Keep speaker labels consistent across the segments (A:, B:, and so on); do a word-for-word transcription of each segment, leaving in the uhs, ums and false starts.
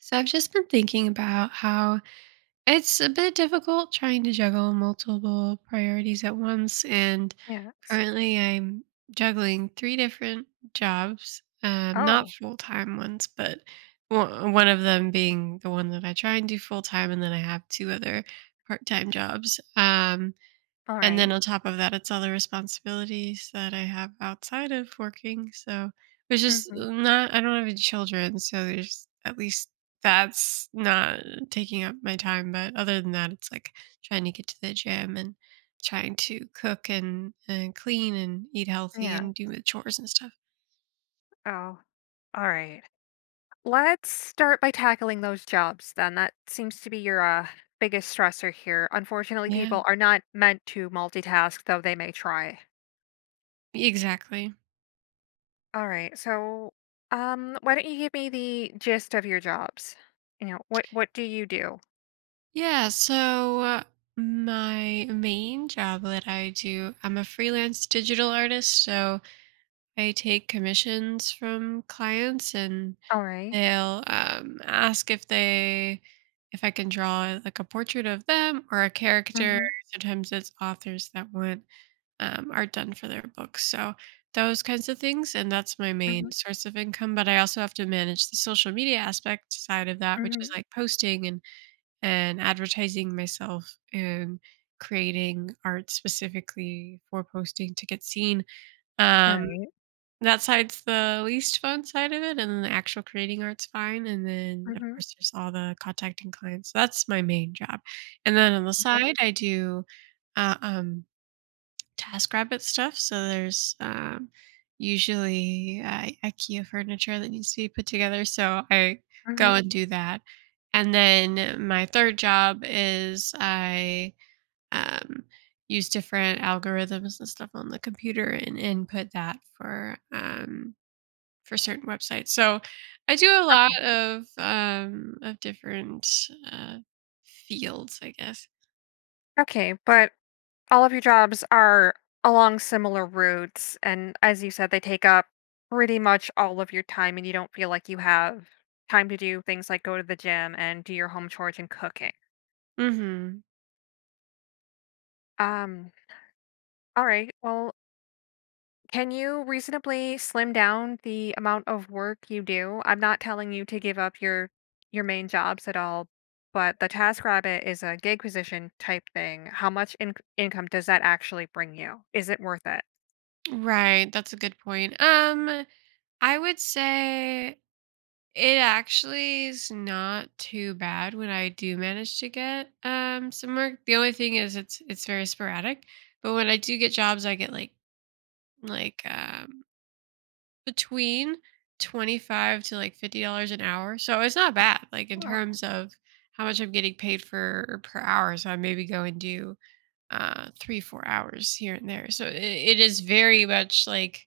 A: So I've just been thinking about how it's a bit difficult trying to juggle multiple priorities at once. And
B: Yes.
A: currently I'm juggling three different jobs, um, not
B: Oh,
A: full time ones, but one one of them being the one that I try and do full time. And then I have two other part time jobs. Um,
B: all
A: and then
B: right.
A: on top of that, it's all the responsibilities that I have outside of working. So it's just
B: Mhm.
A: not, I don't have any children. So there's at least that's not taking up my time. But other than that, it's like trying to get to the gym and trying to cook and, and clean and eat healthy
B: Yeah.
A: and do the chores and stuff.
B: Oh, all right. Let's start by tackling those jobs then. That seems to be your uh, biggest stressor here. Unfortunately,
A: Yeah,
B: people are not meant to multitask, though they may try.
A: exactly.
B: All right. So, um, why don't you give me the gist of your jobs? You know, what what do you do?
A: Yeah, so uh, my main job that I do, I'm a freelance digital artist. So I take commissions from clients and
B: All right.
A: they'll um, ask if they if I can draw like a portrait of them or a character.
B: Mm-hmm.
A: Sometimes it's authors that want um, art done for their books. So those kinds of things, and that's my
B: Mm-hmm.
A: main source of income. But I also have to manage the social media aspect side of that, which is
B: Mm-hmm.
A: like posting and and advertising myself and creating art specifically for posting to get seen.
B: All
A: um
B: right.
A: that side's the least fun side of it, and then the actual creating art's fine, and then, of
B: Mm-hmm.
A: course, there's all the contacting clients. So that's my main job, and then on the
B: Okay.
A: side, I do, uh, um, TaskRabbit stuff. So there's, um, usually, uh, IKEA furniture that needs to be put together, so I
B: Mm-hmm.
A: go and do that, and then my third job is I, um, use different algorithms and stuff on the computer and input that for, um for certain websites. So I do a
B: Okay.
A: lot of, um, of different, uh, fields, I guess.
B: Okay. But all of your jobs are along similar routes, and as you said, they take up pretty much all of your time, and you don't feel like you have time to do things like go to the gym and do your home chores and cooking.
A: Mhm.
B: Um, all right, well, can you reasonably slim down the amount of work you do? I'm not telling you to give up your your main jobs at all, but the task rabbit is a gig position type thing. How much in- income does that actually bring you? Is it worth it?
A: Right, that's a good point. Um, I would say it actually is not too bad when I do manage to get, um, some work. The only thing is it's it's very sporadic, but when I do get jobs, I get like like, um between twenty-five to like fifty dollars an hour. So it's not bad, like in
B: Oh,
A: terms of how much I'm getting paid for per hour. So I maybe go and do uh, three, four hours here and there. So it, it is very much like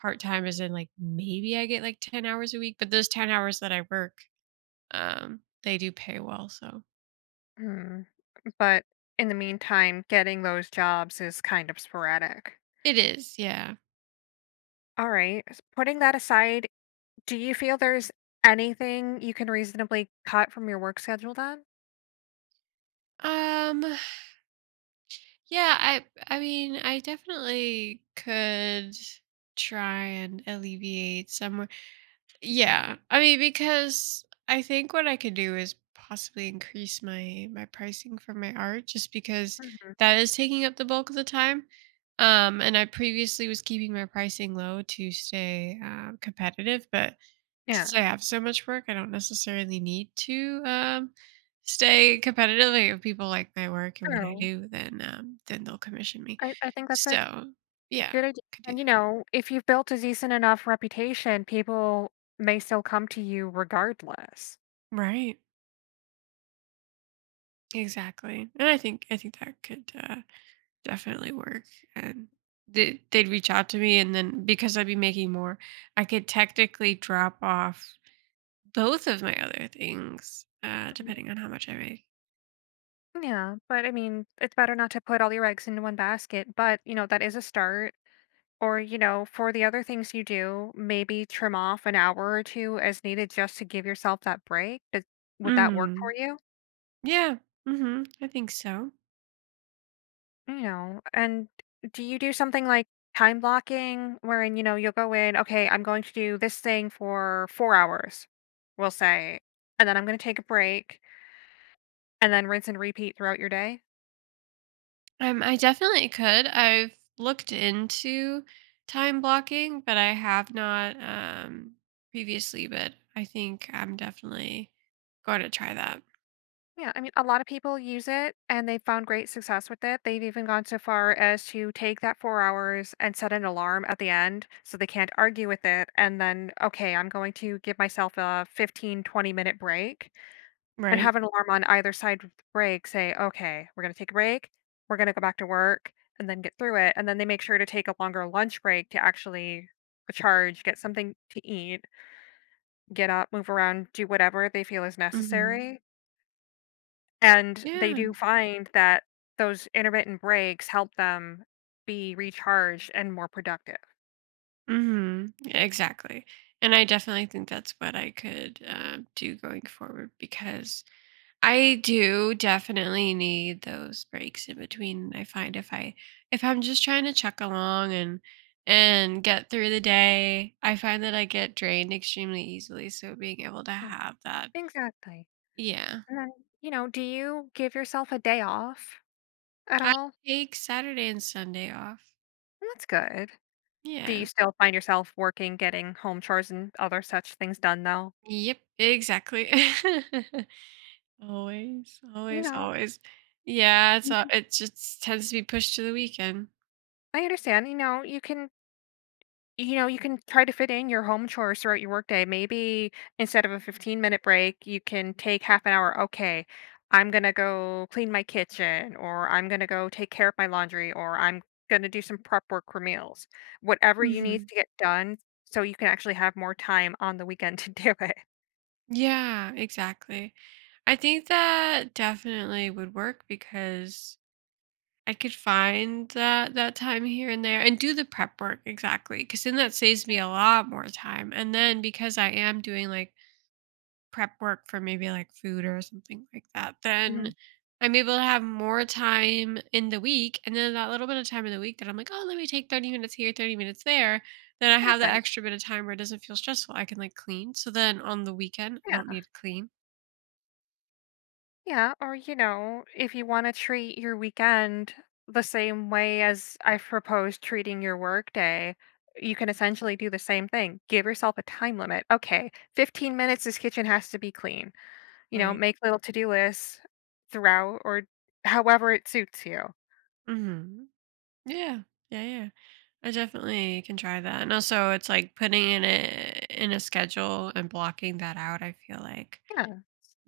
A: part time, as in like maybe I get like ten hours a week, but those ten hours that I work, um, they do pay well. So
B: hmm. But in the meantime, getting those jobs is kind of sporadic.
A: it is, yeah.
B: All right. s- Putting that aside, do you feel there's anything you can reasonably cut from your work schedule then?
A: Um, yeah, I I mean, I definitely could try and alleviate some. Yeah. I mean, because I think what I could do is possibly increase my my pricing for my art just because
B: Mhm.
A: that is taking up the bulk of the time. Um, and I previously was keeping my pricing low to stay uh, competitive, but
B: Yeah.
A: since I have so much work, I don't necessarily need to um, stay competitive. Like, if people like my work and what I
B: True.
A: do, then um, then they'll commission me.
B: I, I think that's a
A: So yeah,
B: good idea.
A: could do
B: And you
A: that.
B: know, if you've built a decent enough reputation, people may still come to you regardless.
A: Right. Exactly. And I think I think that could uh, definitely work. And they, they'd reach out to me, and then because I'd be making more, I could technically drop off both of my other things, uh,
B: Mhm.
A: depending on how much I make.
B: Yeah, but I mean, it's better not to put all your eggs into one basket, but you know, that is a start. Or, you know, for the other things you do, maybe trim off an hour or two as needed just to give yourself that break. Does, would that work for
A: Mm.
B: you?
A: Yeah. hmm I think so.
B: You know, and do you do something like time blocking wherein, you know, you'll go in, okay, I'm going to do this thing for four hours, we'll say, and then I'm going to take a break and then rinse and repeat throughout your day?
A: Um, I definitely could. I've looked into time blocking, but I have not um previously. But I think I'm definitely going to try that.
B: Yeah, I mean, a lot of people use it and they've found great success with it. They've even gone so far as to take that four hours and set an alarm at the end so they can't argue with it. And then, okay, I'm going to give myself a fifteen, twenty minute break. And
A: Right.
B: have an alarm on either side of the break, say, "Okay, we're gonna take a break, we're gonna go back to work, and then get through it," and then they make sure to take a longer lunch break to actually recharge, get something to eat, get up, move around, do whatever they feel is
A: hmm
B: necessary, and they
A: Yeah.
B: do find that those intermittent breaks help them be recharged and more productive.
A: hmm Exactly. And I definitely think that's what I could uh, do going forward because I do definitely need those breaks in between. I find if I if I'm just trying to chuck along and and get through the day, I find that I get drained extremely easily. So being able to
B: Yeah,
A: have that,
B: exactly.
A: yeah,
B: And then, you know, do you give yourself a day off at
A: I
B: all?
A: take Saturday and Sunday off.
B: That's good. Do you
A: Yeah.
B: still find yourself working, getting home chores and other such things done though?
A: Yep. Exactly. Always,
B: You
A: always,
B: know,
A: always. Yeah, it's uh,
B: Mhm.
A: it just tends to be pushed to the weekend.
B: I understand, you know, you can you know, you can try to fit in your home chores throughout your workday. Maybe instead of a fifteen-minute break, you can take half an hour. "Okay, I'm gonna go clean my kitchen," or "I'm gonna go take care of my laundry," or "I'm gonna do some prep work for meals." Whatever you need
A: hmm
B: to get done so you can actually have more time on the weekend to do it.
A: Yeah, exactly. I think that definitely would work because I could find that that time here and there and do the prep work exactly because then that saves me a lot more time. And then because I am doing like prep work for maybe like food or something like that, then
B: Mhm,
A: I'm able to have more time in the week. And then that little bit of time in the week that I'm like, oh, let me take thirty minutes here, thirty minutes there. Then I have that
B: exactly,
A: extra bit of time where it doesn't feel stressful. I can like clean. So then on the weekend, I
B: yeah.
A: don't need to clean.
B: Yeah, or you know, if you want to treat your weekend the same way as I've proposed treating your workday, you can essentially do the same thing. Give yourself a time limit. Okay, fifteen minutes, this kitchen has to be clean. You know,
A: Right.
B: make little to do lists throughout or however it suits you.
A: Mm-hmm. Yeah. Yeah, yeah. I definitely can try that. And also it's like putting in it in a schedule and blocking that out, I feel like
B: Yeah.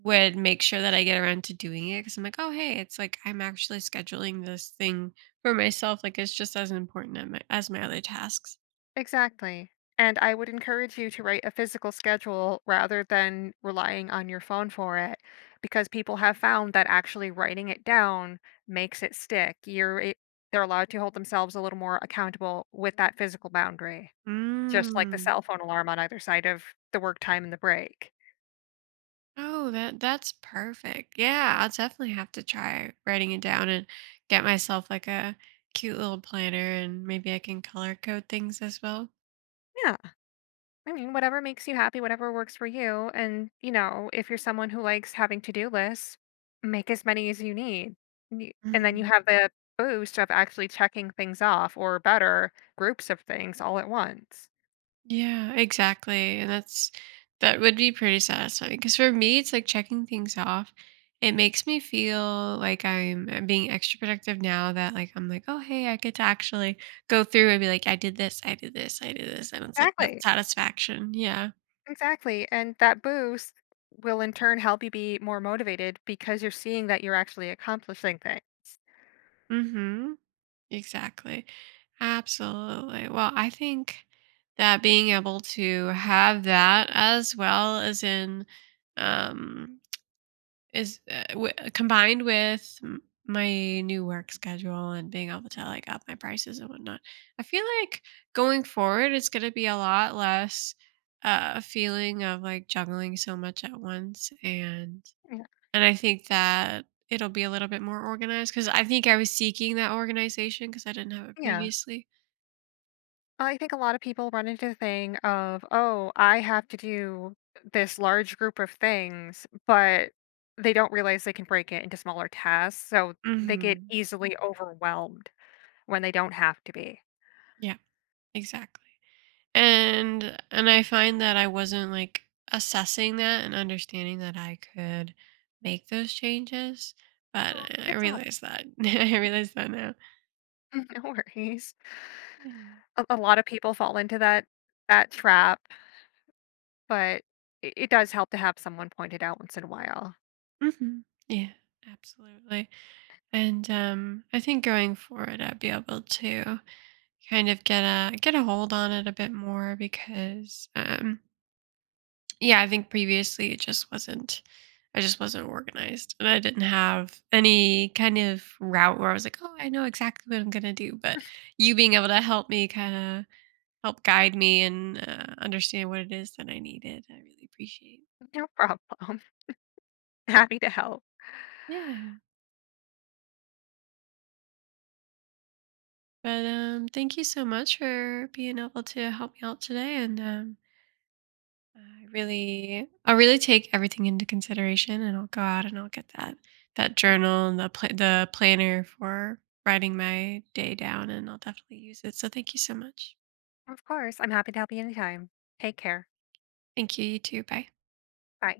A: would make sure that I get around to doing it because I'm like, oh hey, it's like I'm actually scheduling this thing for myself. Like it's just as important as my, as my other tasks.
B: Exactly. And I would encourage you to write a physical schedule rather than relying on your phone for it, because people have found that actually writing it down makes it stick. You're it, they're allowed to hold themselves a little more accountable with that physical boundary, just like the
A: Mm.
B: cell phone alarm on either side of the work time and the break.
A: Oh, that that's perfect. Yeah, I'll definitely have to try writing it down and get myself like a cute little planner, and maybe I can color code things as well.
B: Yeah. I mean, whatever makes you happy, whatever works for you. And, you know, if you're someone who likes having to do lists, make as many as you need. And you- and then you
A: Mhm.
B: have the boost of actually checking things off, or better, groups of things all at once.
A: Yeah, exactly. And that's that would be pretty satisfying because for me, it's like checking things off. It makes me feel like I'm I'm being extra productive now that like I'm like, oh hey, I get to actually go through and be like, I did this, I did this, I did this, and it's like that
B: Exactly.
A: satisfaction. Yeah.
B: Exactly. And that boost will in turn help you be more motivated because you're seeing that you're actually accomplishing things.
A: Mm-hmm. Exactly. Absolutely. Well, I think that being able to have that as well as in um Is, uh, w combined with m my new work schedule and being able to, like, up my prices and whatnot, I feel like going forward, it's gonna be a lot less, uh, a feeling of, like, juggling so much at once, and
B: Yeah.
A: and I think that it'll be a little bit more organized because I think I was seeking that organization because I didn't have it
B: Yeah.
A: previously.
B: I think a lot of people run into the thing of, oh, I have to do this large group of things, but they don't realize they can break it into smaller tasks. So they get
A: Mhm.
B: easily overwhelmed when they don't have to be.
A: Yeah, exactly. And and I find that I wasn't like assessing that and understanding that I could make those changes, but
B: Oh,
A: I I
B: it's all right.
A: realize that I realize that now.
B: No worries.
A: Yeah.
B: A, a lot of people fall into that that trap, but it, it does help to have someone point it out once in a while.
A: hmm Yeah, absolutely. And um, I think going forward, I'd be able to kind of get a get a hold on it a bit more because um, yeah, I think previously it just wasn't I just wasn't organized and I didn't have any kind of route where I was like, "Oh, I know exactly what I'm going to do." But you being able to help me kind of help guide me and uh, understand what it is that I needed, I really appreciate.
B: No problem. Happy to help.
A: Yeah. But um thank you so much for being able to help me out today and um I really I'll really take everything into consideration and I'll go out and I'll get that that journal and the pla the planner for writing my day down and I'll definitely use it. So thank you so much.
B: Of course. I'm happy to help you anytime. Take care.
A: Thank you, you too. Bye.
B: Bye.